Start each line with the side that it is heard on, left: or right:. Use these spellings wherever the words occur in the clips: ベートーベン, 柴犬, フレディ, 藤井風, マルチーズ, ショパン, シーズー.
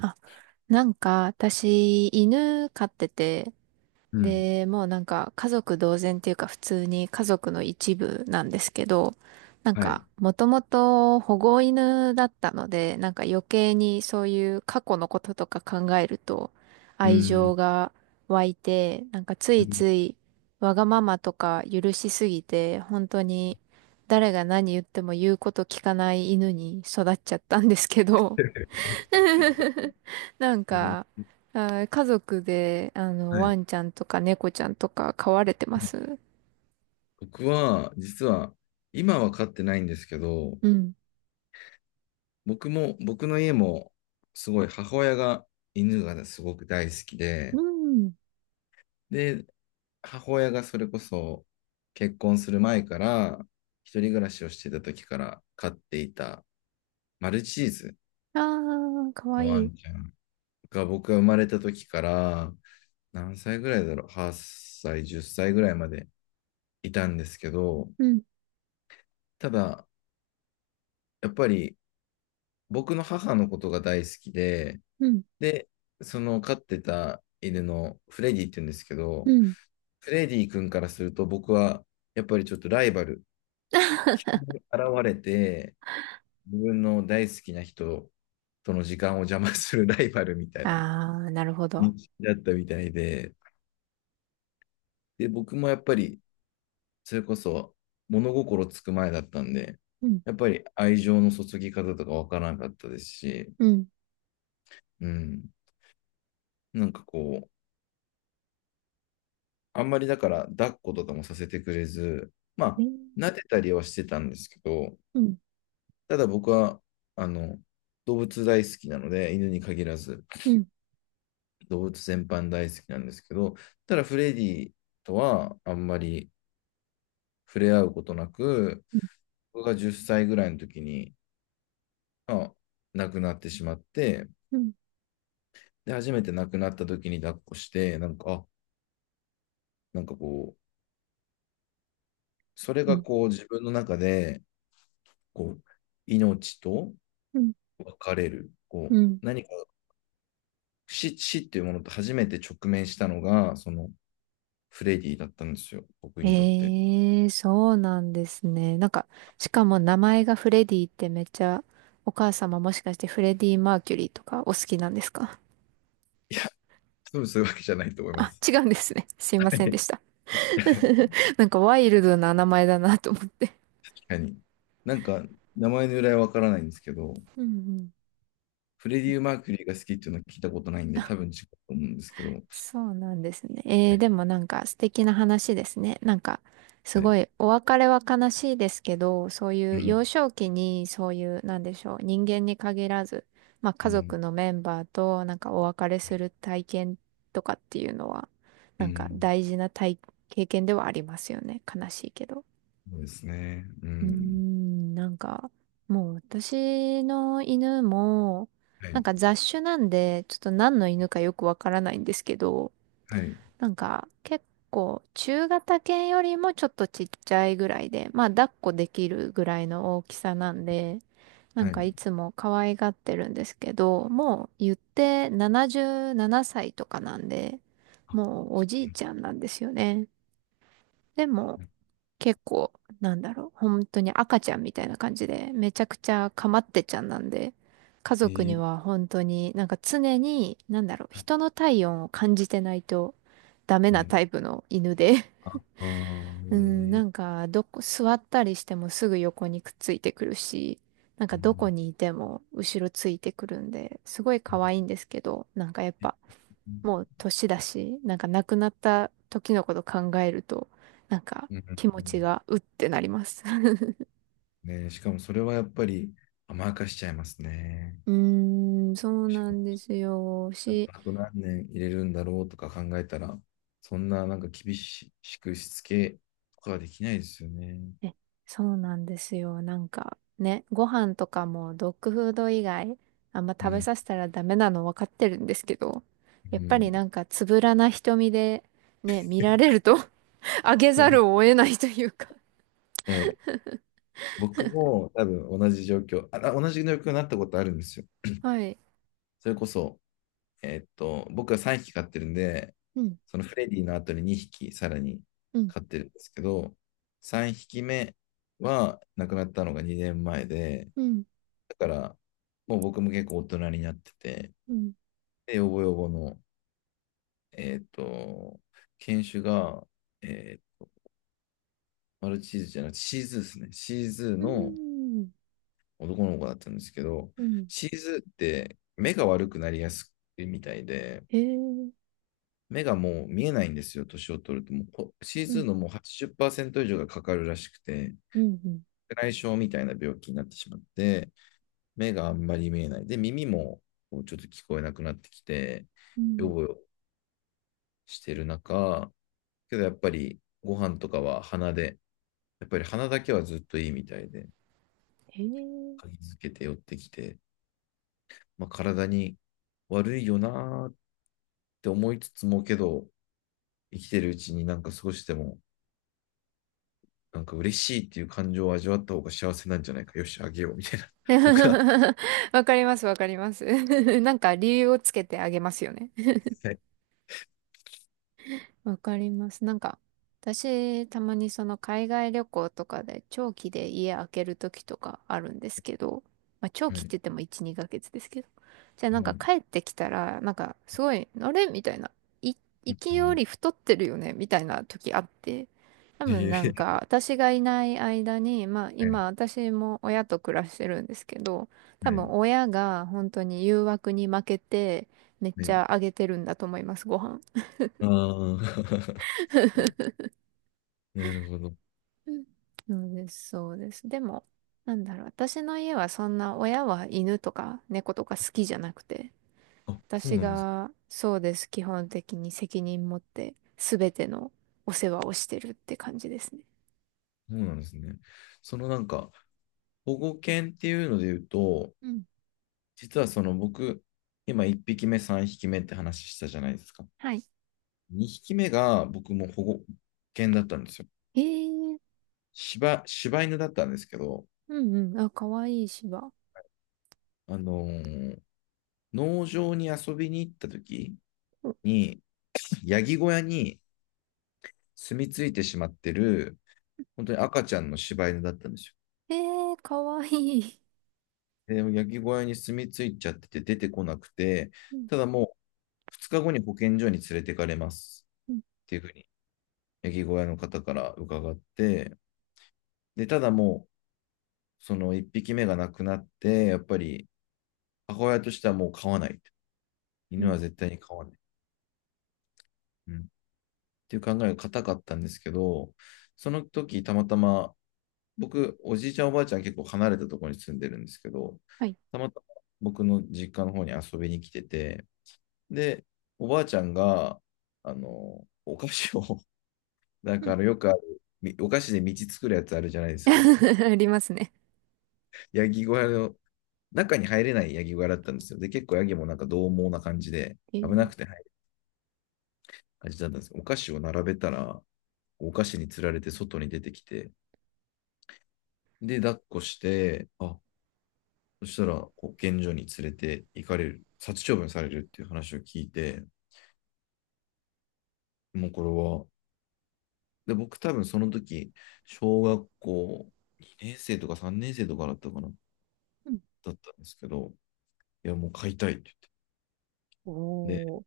right: あ、なんか私、犬飼ってて、
left: うん。
right: で、もうなんか家族同然っていうか普通に家族の一部なんですけど、なん
left: はい。
right: かもともと保護犬だったので、なんか余計にそういう過去のこととか考えると
left: う
right: 愛情
left: ん。
right: が湧いて、なんかつ
left: う
right: い
left: ん。
right: ついわがままとか許しすぎて、本当に誰が何言っても言うこと聞かない犬に育っちゃったんですけど。なん
left: えー
right: か、家族で、
left: は
right: ワ
left: い。
right: ンちゃんとか猫ちゃんとか飼われてます？
left: 僕は、実は、今は飼ってないんですけど、
right: うん。
left: 僕も、僕の家も、すごい母親が犬がねすごく大好き
right: う
left: で、
right: ん。
left: で、母親がそれこそ結婚する前から、一人暮らしをしてた時から飼っていたマルチーズ
right: ああー、かわ
left: の
right: い
left: ワ
right: い。
left: ンちゃんが僕が生まれた時から、何歳ぐらいだろう、8歳、10歳ぐらいまでいたんですけど、
right: うん。
left: ただ、やっぱり僕の母のことが大好きで、
right: うん。
left: で、その飼ってた犬のフレディって言うんですけ
right: う
left: ど、
right: ん。
left: フレディ君からすると僕はやっぱりちょっとライバルに現れて、自分の大好きな人との時間を邪魔するライバルみたい
right: あ
left: な
right: あ、なるほど。
left: 認識だったみたいで、で、僕もやっぱりそれこそ物心つく前だったんで、
right: うん。
left: やっぱり愛情の注ぎ方とかわからなかったですし、
right: うん。
left: うん、なんかこう、あんまりだから抱っことかもさせてくれず、まあ、
right: ね。
left: 撫でたりはしてたんですけど、
right: うん。
left: ただ僕は、あの、動物大好きなので、犬に限らず、
right: うん。
left: 動物全般大好きなんですけど、ただフレディとはあんまり触れ合うことなく、
right: うん。
left: 僕が10歳ぐらいの時に、まあ、亡くなってしまって、
right: うん。
left: で、初めて亡くなった時に抱っこして、なんか、あ、なんかこう、それ
right: う
left: が
right: ん。
left: こう自分の中で、こう、命と
right: うん。
left: 分かれる。こ
right: う
left: う、
right: ん。
left: 何か死っていうものと初めて直面したのが、そのフレディだったんですよ、僕にとって。
right: ええ、そうなんですね。なんか、しかも名前がフレディってめっちゃ、お母様もしかしてフレディ・マーキュリーとかお好きなんですか？
left: いや、多分そういうわけじゃないと思いま
right: あ、
left: す。
right: 違うんですね。すい
left: は
right: ませんで
left: い。
right: した。なんかワイルドな名前だなと思って。
left: 確かに。なんか、名前の由来はわからないんですけど、
right: うん、うん。
left: フレディ・マーキュリーが好きっていうのは聞いたことないんで、多分違うと思うんですけど、は
right: そうなんですね。え
left: い。
right: ー、でもなんか素敵な話ですね。なんかす
left: は
right: ご
left: い。
right: いお別れは悲しいですけど、そうい
left: う
right: う
left: ん、
right: 幼少期にそういうなんでしょう、人間に限らず、まあ
left: う
right: 家
left: ん、
right: 族のメンバーとなんかお別れする体験とかっていうのは、
left: う
right: なんか
left: ん。
right: 大事な経験ではありますよね。悲しいけど。
left: そうですね。う
right: うー
left: ん。
right: ん、なんか、もう私の犬も、
left: は
right: なん
left: い、
right: か雑種なんで、ちょっと何の犬かよくわからないんですけど、
left: はい、
right: なんか結構中型犬よりもちょっとちっちゃいぐらいで、まあ抱っこできるぐらいの大きさなんで、な
left: は
right: んか
left: い。
right: いつも可愛がってるんですけど、もう言って77歳とかなんで、
left: あ、
right: もうお
left: そ
right: じい
left: う
right: ちゃんなんですよね。でも、
left: なんだ。
right: 結構、なんだろう、本当に赤ちゃんみたいな感じで、めちゃくちゃかまってちゃんなんで、家
left: え
right: 族に
left: ー、
right: は本当になんか常に、なんだろう、
left: はい、
right: 人の体温を感じてないとダメ
left: は
right: なタ
left: い。
right: イプの犬で。
left: あ、あ
right: うん、
left: ー、え
right: な
left: ー、
right: んか、どこ、座ったりしてもすぐ横にくっついてくるし、なんかどこ
left: あ
right: にいても後ろついてくるんで、すごい可愛い
left: ー、
right: んですけど、なんかやっ
left: う
right: ぱ、
left: ん
right: もう年だし、なんか亡くなった時のこと考えると、なんか
left: う
right: 気持ち
left: ん
right: がうってなります。
left: うんね、しかもそれはやっぱり甘やかしちゃいますね。
right: うーん、そうなんですよ。
left: なんかあと何年入れるんだろうとか考えたら、そんななんか厳しくしつけとかはできないですよね。
right: え、そうなんですよ。なんかね、ご飯とかもドッグフード以外あんま
left: う
right: 食べ
left: ん。
right: させたらダメなの分かってるんですけど、
left: う
right: やっぱり
left: ん。
right: なんかつぶらな瞳でね、見られると あげざるを 得ないというか。
left: はい。僕も多分同じ状況になったことあるんですよ。
right: はい。
left: それこそ、僕は3匹飼ってるんで、
right: うん、
left: そのフレディの後に2匹さらに
right: うん、
left: 飼ってるんですけど、3匹目は亡くなったのが2年前で、
right: うん、
left: だからもう僕も結構大人になってて、
right: うん、
left: で、ヨボヨボの、えーっと、犬種が、えーマルチーズじゃなくてシーズーですね。シーズー
right: う
left: の
right: ん、
left: 男の子だったんですけど、
right: うん、
left: シーズーって目が悪くなりやすいみたいで、
right: へえ、う
left: 目がもう見えないんですよ、年を取ると。もうこ C2
right: ん、
left: のもう80%以上がかかるらしくて、
right: うん、
left: 内障みたいな病気になってしまって、目があんまり見えない。で、耳もうちょっと聞こえなくなってきて、
right: う
left: よ
right: ん、
left: ぼしてる中、けどやっぱりご飯とかは鼻で、やっぱり鼻だけはずっといいみたいで、
right: へえ。
left: 嗅ぎつけて寄ってきて、まあ、体に悪いよなーって思いつつもけど、生きてるうちになんか少しでもなんか嬉しいっていう感情を味わった方が幸せなんじゃないか。よし、あげよう、みたいな。僕は。
right: わかります、わかります。なんか理由をつけてあげますよね。
left: はい。
right: わかります。なんか、私、たまにその海外旅行とかで長期で家開ける時とかあるんですけど、まあ長
left: は
right: 期っ
left: い。
right: て言っても1、2ヶ月ですけど。じゃあ
left: は
right: なんか
left: い。
right: 帰ってきたら、なんかすごい、あれみたいな。い、
left: う
right: 行きよ
left: ん、
right: り太ってるよねみたいな時あって。多
left: い
right: 分
left: え
right: な
left: い
right: ん
left: え、
right: か私がいない間に、まあ
left: はい。
right: 今私も親と暮らしてるんですけど、多分親が本当に誘惑に負けてめっ
left: は
right: ち
left: い。
right: ゃあげてるんだと思います、ご飯。
left: ああー、なるほど。
right: うん。そうです、そうです。でも、なんだろう、私の家はそんな親は犬とか猫とか好きじゃなくて、
left: あ、そう
right: 私
left: なんです。
right: がそうです、基本的に責任持って全てのお世話をしてるって感じですね。
left: そうなんですね。そのなんか、保護犬っていうので言うと、
right: うん。
left: 実はその僕、今1匹目、3匹目って話したじゃないですか。
right: はい。
left: 2匹目が僕も保護犬だったんですよ。
right: えー、
left: 柴犬だったんですけど、
right: うん、うん、あ、かわいい芝。
left: あのー農場に遊びに行った時
right: うん。
left: に、ヤギ小屋に住み着いてしまってる、本当に赤ちゃんの柴犬だったんですよ。
right: えー、かわいい。
left: で、ヤギ小屋に住み着いちゃってて出てこなくて、
right: うん。
left: ただもう2日後に保健所に連れてかれます
right: うん。
left: っていうふうに、ヤギ小屋の方から伺って、で、ただもう、その1匹目が亡くなって、やっぱり母親としてはもう飼わない。
right: う
left: 犬は
right: ん。
left: 絶対に飼わない。うん、っていう考えが固かったんですけど、その時たまたま僕、おじいちゃん、おばあちゃん結構離れたところに住んでるんですけど、
right: はい。
left: たまたま僕の実家の方に遊びに来てて、で、おばあちゃんが、お菓子を、だ
right: うん。
left: からよくある、お菓子で道作るやつあるじゃないですか。
right: ありますね。
left: ヤギ小屋の、中に入れないヤギ小屋だったんですよ。で、結構ヤギもなんか獰猛な感じで、
right: え
left: 危な
right: ー、
left: くて入る感じだったんですけど、お菓子を並べたら、お菓子に釣られて外に出てきて、で、抱っこして、あ、そしたら、保健所に連れて行かれる、殺処分されるっていう話を聞いて、もうこれはで、僕多分その時、小学校2年生とか3年生とかだったかな、だ
right: うん、
left: ったんですけど、いや、もう買いたいって言って。
right: お
left: で、
right: ー、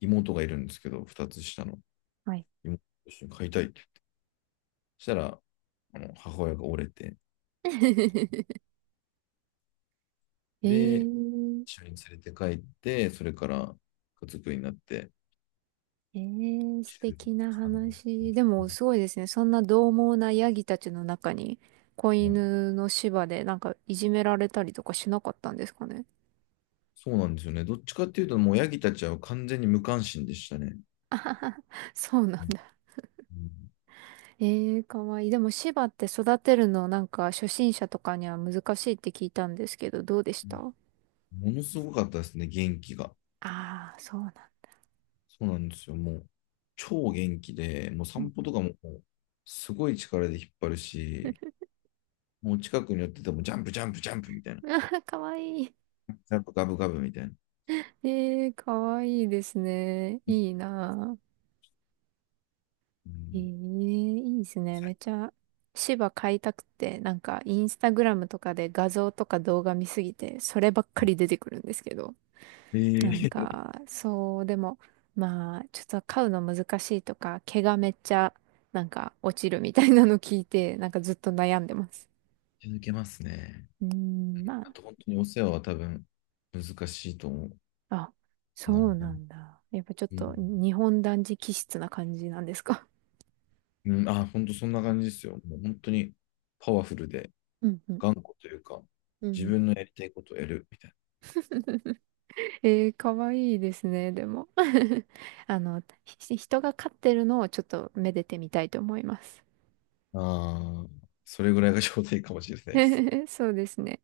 left: 妹がいるんですけど、2つ下の
right: はい。
left: 妹と一緒に買いたいって。そしたら、あの母親が折れて、
right: え
left: で、
right: ー、
left: 一緒に連れて帰って、それから家族になって、
right: えー、素敵な
left: 13うさんね
right: 話。でも、すごいですね。そんな獰猛なヤギたちの中に、子
left: ん、
right: 犬の芝でなんかいじめられたりとかしなかったんですかね。
left: そうなんですよね。どっちかっていうと、もうヤギたちは完全に無関心でしたね。
right: そうなん
left: うん、
right: だ。えー、かわいい。でも、芝って育てるのなんか初心者とかには難しいって聞いたんですけど、どうでした？
left: ものすごかったですね、元気が。
right: ああー、そうなんだ。
left: そうなんですよ。もう、超元気で、もう
right: うん。
left: 散歩とかも、もうすごい力で引っ張るし、もう近くに寄ってても、ジャンプ、ジャンプ、ジャンプみたいな。
right: あー、かわいい。
left: ジャンプ、ガブガブみたいな。
right: えー、かわいいですね。いいなあ。
left: う
right: ええ、
left: ん。
right: いいですね。めっちゃ、芝買いたくて、なんか、インスタグラムとかで画像とか動画見すぎて、そればっかり出てくるんですけど。
left: え
right: なん
left: ー、
right: か、そう、でも、まあ、ちょっと飼うの難しいとか、毛がめっちゃ、なんか、落ちるみたいなの聞いて、なんかずっと悩んでます。
left: 続けますね。
right: うーん、まあ、
left: あと、本当にお世話は多分、難しいと思
right: あ、
left: う。な
right: そ
left: の
right: う
left: かな。
right: なんだ。やっぱちょっ
left: うん。
right: と、日本男児気質な感じなんですか？
left: うん、あ、本当そんな感じですよ。もう本当に、パワフルで、
right: うん、うん、
left: 頑固というか、
right: う
left: 自
right: ん。
left: 分のやりたいことをやるみたい
right: えー、かわいいですね、でも。人が飼ってるのをちょっとめでてみたいと思います。
left: な。ああ、それぐらいが ちょうどいいかもしれないです。
right: そうですね。